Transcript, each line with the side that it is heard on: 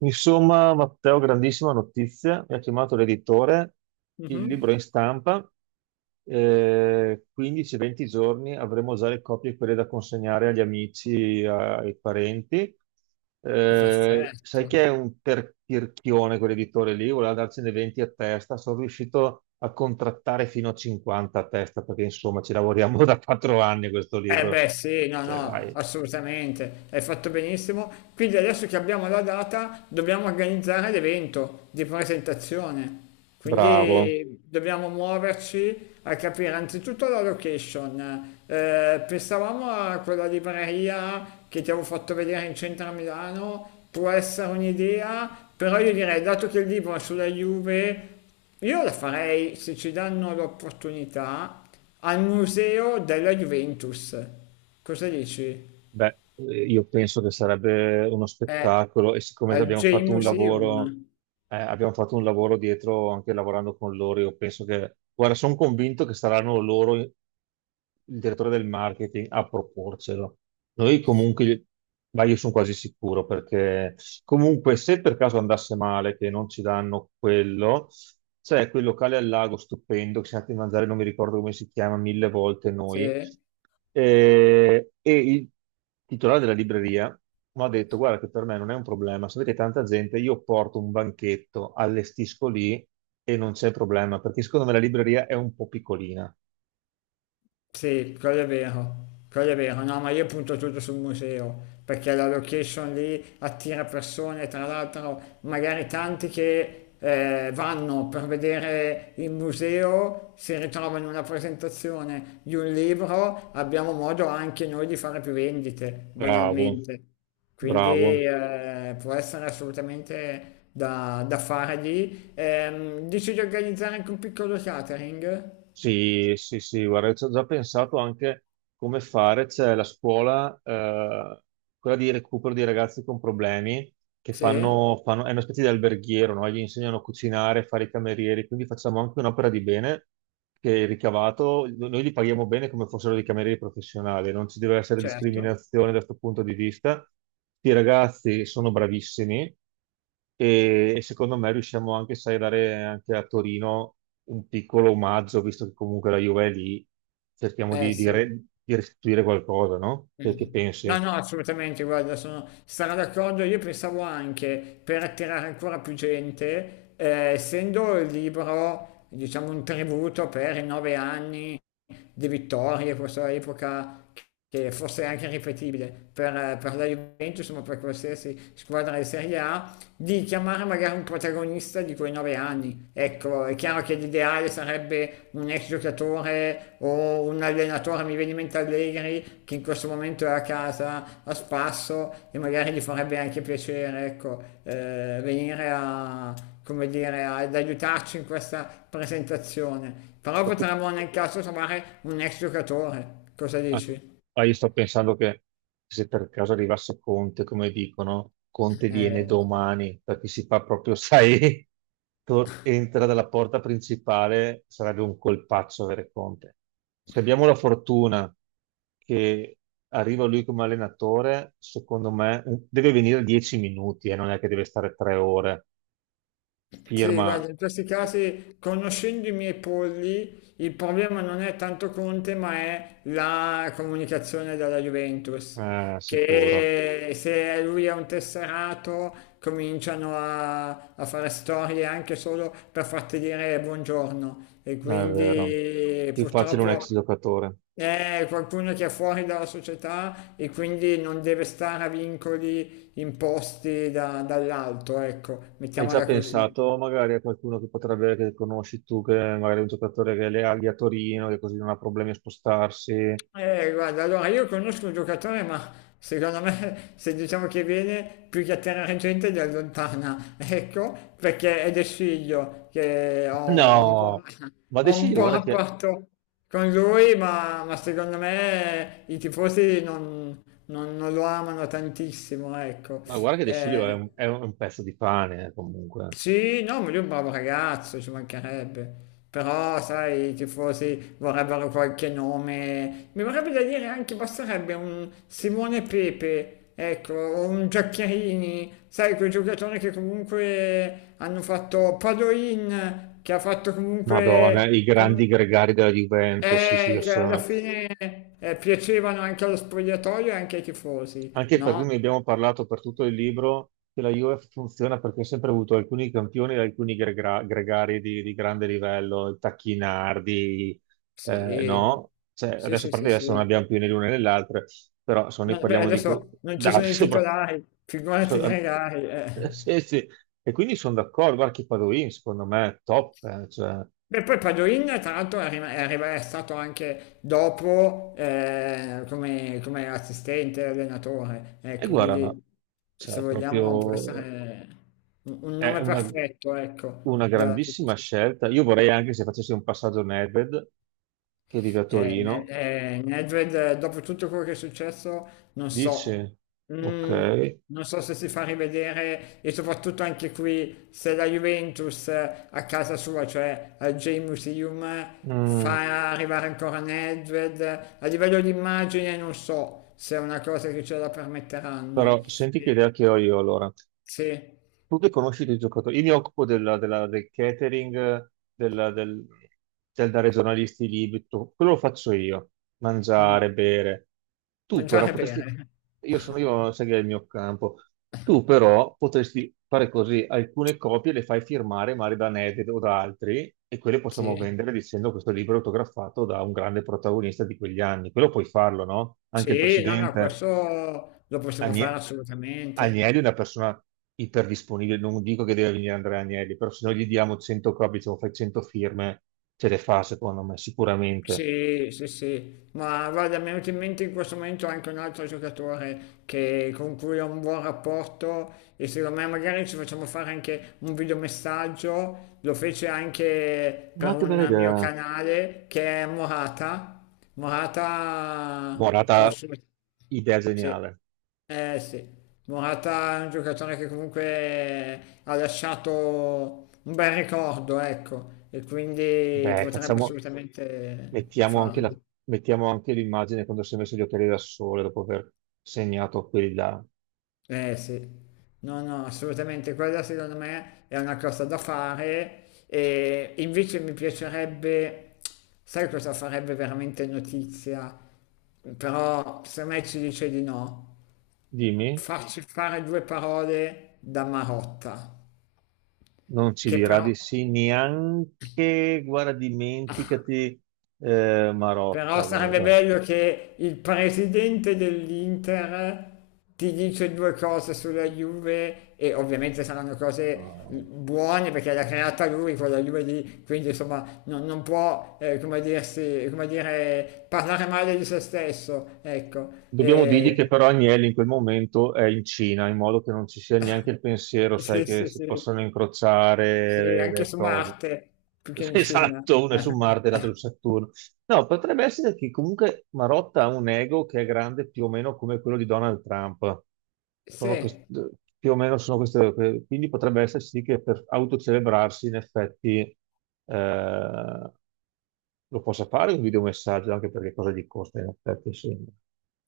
right: Insomma, Matteo, grandissima notizia, mi ha chiamato l'editore, il
left: Mh-mh.
right: libro è in stampa, 15-20 giorni avremo già le copie quelle da consegnare agli amici, ai parenti. Sai
left: Perfetto.
right: che è un tirchione quell'editore lì, voleva darcene 20 a testa, sono riuscito a contrattare fino a 50 a testa perché insomma ci lavoriamo da 4 anni a questo
left: Eh
right: libro.
left: beh sì, no,
right: Cioè,
left: no,
right: dai,
left: assolutamente, hai fatto benissimo. Quindi adesso che abbiamo la data dobbiamo organizzare l'evento di presentazione.
right: bravo.
left: Quindi dobbiamo muoverci a capire anzitutto la location. Pensavamo a quella libreria che ti avevo fatto vedere in centro a Milano, può essere un'idea, però io direi, dato che il libro è sulla Juve, io la farei se ci danno l'opportunità al museo della Juventus. Cosa dici?
right: Beh, io penso che sarebbe uno
left: Eh,
right: spettacolo e siccome
left: al J Museum.
right: abbiamo fatto un lavoro dietro anche lavorando con loro, io penso che, guarda, sono convinto che saranno loro, il direttore del marketing, a proporcelo. Noi comunque, ma io sono quasi sicuro perché comunque se per caso andasse male che non ci danno quello, c'è quel locale al lago stupendo che siamo andati a mangiare, non mi ricordo come si chiama, mille volte noi
left: Sì.
right: e il titolare della libreria mi ha detto: Guarda, che per me non è un problema. Sapete, tanta gente, io porto un banchetto, allestisco lì e non c'è problema perché secondo me la libreria è un po' piccolina.
left: Sì, quello è vero, no, ma io punto tutto sul museo, perché la location lì attira persone, tra l'altro magari tanti che vanno per vedere il museo, si ritrovano in una presentazione di un libro, abbiamo modo anche noi di fare più vendite,
right: Bravo,
left: banalmente. Quindi
right: bravo.
left: può essere assolutamente da fare lì. Dici di organizzare anche un piccolo catering?
right: Sì, sì, sì, guarda, ci ho già pensato anche come fare. C'è la scuola, quella di recupero di ragazzi con problemi che
left: Sì,
right: è una specie di alberghiero, no? Gli insegnano a cucinare, a fare i camerieri, quindi facciamo anche un'opera di bene che il ricavato, noi li paghiamo bene come fossero dei camerieri professionali, non ci deve essere
left: certo.
right: discriminazione da questo punto di vista. I ragazzi sono bravissimi e secondo me riusciamo anche, sai, a dare anche a Torino un piccolo omaggio, visto che comunque la Juve è lì, cerchiamo
left: Eh
right: di, di
left: sì,
right: re- di restituire qualcosa, no? Che
left: Mm. No,
right: pensi?
left: no, assolutamente, guarda, sono, sarò d'accordo. Io pensavo anche per attirare ancora più gente, essendo il libro, diciamo, un tributo per i 9 anni di vittorie, questa epoca che forse è anche ripetibile per la Juventus, ma per qualsiasi squadra di Serie A, di chiamare magari un protagonista di quei 9 anni. Ecco, è chiaro che l'ideale sarebbe un ex giocatore o un allenatore, mi viene in mente Allegri, che in questo momento è a casa a spasso e magari gli farebbe anche piacere, ecco, venire a, come dire, ad aiutarci in questa presentazione. Però
right: Ma tu,
left: potremmo nel caso trovare un ex giocatore, cosa
right: ma tu-
left: dici?
right: io sto pensando che se per caso arrivasse Conte, come dicono, Conte viene
left: Eh,
right: domani, perché si fa proprio, sai, entra dalla porta principale, sarebbe un colpaccio avere Conte. Se abbiamo la fortuna che arriva lui come allenatore, secondo me deve venire 10 minuti e non è che deve stare tre ore.
left: Sì,
right: Firma.
left: guarda, in questi casi, conoscendo i miei polli, il problema non è tanto Conte, ma è la comunicazione dalla Juventus,
right: Eh, sicuro.
left: che se lui è un tesserato cominciano a fare storie anche solo per farti dire buongiorno e
right: No, è vero.
left: quindi
right: Più facile un
left: purtroppo
right: ex giocatore.
left: è qualcuno che è fuori dalla società e quindi non deve stare a vincoli imposti dall'alto, ecco,
right: Hai già
left: mettiamola così.
right: pensato magari a qualcuno che potrebbe, che conosci tu, che magari è un giocatore che le aghi a Torino, che così non ha problemi a spostarsi?
left: Guarda, allora io conosco un giocatore, ma secondo me se diciamo che viene più che atterrare gente li allontana, ecco, perché è del figlio che ho,
right: No, ma De
left: ho un
right: Sciglio,
left: buon
right: guarda che,
left: rapporto con lui, ma secondo me i tifosi non lo amano tantissimo, ecco.
right: ma guarda che De Sciglio
left: Eh,
right: è un pezzo di pane, comunque.
left: sì, no, ma lui è un bravo ragazzo, ci mancherebbe. Però, sai, i tifosi vorrebbero qualche nome. Mi vorrebbe da dire anche, basterebbe un Simone Pepe, ecco, o un Giaccherini, sai, quei giocatori che comunque hanno fatto Padoin, che ha fatto
right: Madonna,
left: comunque,
right: i grandi gregari della Juventus, sì, sì, io
left: che alla
right: sono.
left: fine piacevano anche allo spogliatoio e anche ai tifosi,
right: Anche perché
left: no?
right: ne abbiamo parlato per tutto il libro che la Juve funziona perché ha sempre avuto alcuni campioni e alcuni gregari di grande livello, il Tacchinardi,
left: Sì,
right: no? Cioè,
left: sì,
right: adesso
left: sì,
right: per
left: sì,
right: adesso non
left: sì.
right: abbiamo più né l'una né l'altra, però se noi
left: No, beh,
right: parliamo di...
left: adesso non ci
right: Dai,
left: sono i
right: sopra...
left: titolari, figurati
right: So-
left: i regali, eh.
right: Sì, sì. E quindi sono d'accordo, guarda che Padoin secondo me è top, cioè,
left: E poi Padoin, tra l'altro, è, rim- è arriva- è stato anche dopo come assistente allenatore.
right: e
left: Ecco,
right: guarda, no,
left: quindi se
right: cioè,
left: vogliamo può
right: proprio
left: essere un
right: è
left: nome
right: una,
left: perfetto, ecco.
right: una grandissima scelta. Io vorrei anche se facessi un passaggio Nedved, che vive a Torino.
left: Nedved, dopo tutto quello che è successo, non so,
right: Dice, ok,
left: Mm, non so se si fa rivedere e soprattutto anche qui se la Juventus a casa sua, cioè al J-Museum,
right: Mm,
left: fa arrivare ancora Nedved. A livello di immagine non so se è una cosa che ce la permetteranno.
right: però senti che
left: Eh,
right: idea che ho io allora.
left: sì,
right: Tu che conosci dei giocatori, io mi occupo del catering, del dare ai giornalisti i libri, tutto. Quello lo faccio io,
left: Mm,
right: mangiare, bere. Tu però
left: mangiare
right: potresti,
left: bene.
right: io sono io, sai che è il mio campo, tu però potresti fare così, alcune copie le fai firmare magari da Ned o da altri e quelle possiamo
left: Sì,
right: vendere dicendo questo libro è autografato da un grande protagonista di quegli anni, quello puoi farlo, no? Anche il
left: sì, no, no,
right: presidente.
left: questo lo possiamo fare
right: Agne-
left: assolutamente.
right: Agnelli è una persona iperdisponibile, non dico che deve venire Andrea Agnelli, però se noi gli diamo 100 copie, diciamo fai 100 firme, ce le fa secondo me, sicuramente.
left: Sì, sì, sì, ma guarda, mi è venuto in mente in questo momento anche un altro giocatore con cui ho un buon rapporto e secondo me magari ci facciamo fare anche un videomessaggio, lo fece anche
right: Ah,
left: per
right: che bella
left: un mio
right: idea.
left: canale che è Morata, Morata
right: Morata,
left: prossimo.
right: idea
left: Sì.
right: geniale.
left: Eh sì, Morata è un giocatore che comunque ha lasciato un bel ricordo, ecco, e quindi
right: Beh,
left: potrebbe
right: facciamo,
left: assolutamente
right: mettiamo anche la-
left: farlo.
right: mettiamo anche l'immagine quando si è messo gli occhiali da sole dopo aver segnato quelli là.
left: Eh sì, no, no, assolutamente, quella secondo me è una cosa da fare e invece mi piacerebbe, sai cosa farebbe veramente notizia? Però se me ci dice di no,
right: Dimmi,
left: farci fare due parole da Marotta.
right: non ci
left: Che
right: dirà
left: però,
right: di sì neanche, guarda, dimenticati
left: però
right: Marotta,
left: sarebbe
right: guarda.
left: bello che il presidente dell'Inter ti dice due cose sulla Juve e ovviamente saranno cose
right: No.
left: buone perché l'ha creata lui quella Juve lì, quindi insomma non, non può, come dirsi, come dire, parlare male di se stesso, ecco.
right: Dobbiamo dirgli
left: E,
right: che però Agnelli in quel momento è in Cina, in modo che non ci sia neanche il pensiero, sai,
left: sì,
right: che
left: sì,
right: si
left: sì,
right: possono
left: sì,
right: incrociare
left: anche
right: le
left: su
right: cose.
left: Marte, più che in Cina.
right: Esatto, uno è su Marte e l'altro su Saturno. No, potrebbe essere che comunque Marotta ha un ego che è grande più o meno come quello di Donald Trump. Sono quest-
left: Sì.
right: più o meno sono queste, quindi potrebbe essere sì che per autocelebrarsi in effetti eh, lo possa fare un videomessaggio, anche perché cosa gli costa in effetti, sì.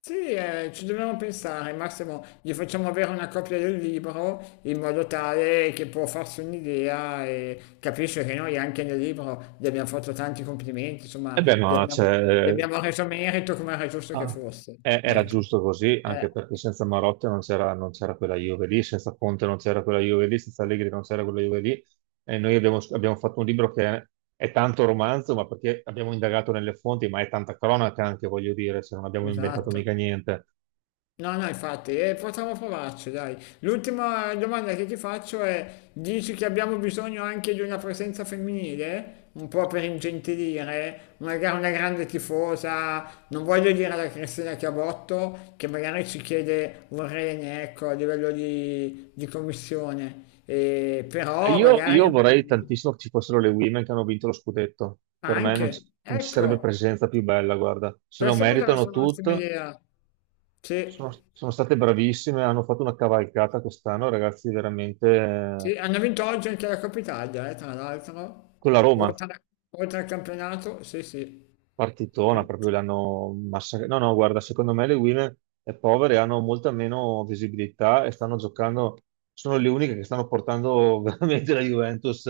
left: Sì, ci dobbiamo pensare, Massimo, gli facciamo avere una copia del libro in modo tale che può farsi un'idea e capisce che noi anche nel libro gli abbiamo fatto tanti complimenti,
right: E
left: insomma,
right: beh, ma
left: gli
right: cioè,
left: abbiamo reso merito come era giusto che
right: ah,
left: fosse.
right: era
left: Ecco,
right: giusto così,
left: eh,
right: anche perché senza Marotta non c'era quella Juve lì, senza Conte non c'era quella Juve lì, senza Allegri non c'era quella Juve lì. E noi abbiamo fatto un libro che è, tanto romanzo, ma perché abbiamo indagato nelle fonti, ma è tanta cronaca anche, voglio dire, se non abbiamo inventato
left: esatto.
right: mica niente.
left: No, no, infatti, possiamo provarci, dai. L'ultima domanda che ti faccio è, dici che abbiamo bisogno anche di una presenza femminile? Un po' per ingentilire, magari una grande tifosa, non voglio dire la Cristina Chiabotto, che magari ci chiede un rene, ecco, a livello di commissione, però
right: Io,
left: magari
right: io vorrei tantissimo che ci fossero le women che hanno vinto lo scudetto. Per me non ci,
left: anche,
right: non ci sarebbe
left: ecco,
right: presenza più bella, guarda. Se lo
left: questa potrebbe
right: meritano
left: essere un'ottima
right: tutte,
left: idea.
right: sono,
left: Sì.
right: sono state bravissime, hanno fatto una cavalcata quest'anno, ragazzi, veramente
left: Sì, hanno vinto oggi anche la Coppa Italia, tra l'altro,
right: con la Roma,
left: oltre, oltre, al campionato, sì, sì,
right: partitona,
left: Quindi
right: proprio l'hanno massacrata. No, no, guarda, secondo me le Women è povere, hanno molta meno visibilità e stanno giocando, sono le uniche che stanno portando veramente la Juventus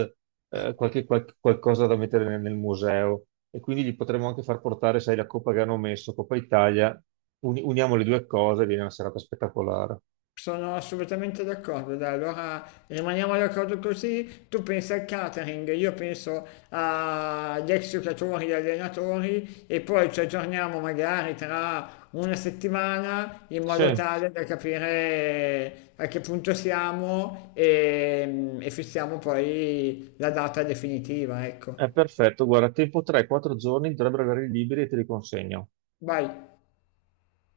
right: qualcosa da mettere nel museo e quindi gli potremmo anche far portare, sai, la Coppa che hanno messo, Coppa Italia, uniamo le due cose, viene una serata spettacolare.
left: sono assolutamente d'accordo. Dai, allora rimaniamo d'accordo così, tu pensi al catering, io penso agli ex giocatori e allenatori e poi ci aggiorniamo magari tra una settimana in modo
right: Sì.
left: tale da capire a che punto siamo e fissiamo poi la data definitiva, ecco.
right: È perfetto, guarda, tempo 3-4 giorni dovrebbero avere liberi e te li consegno.
left: Vai.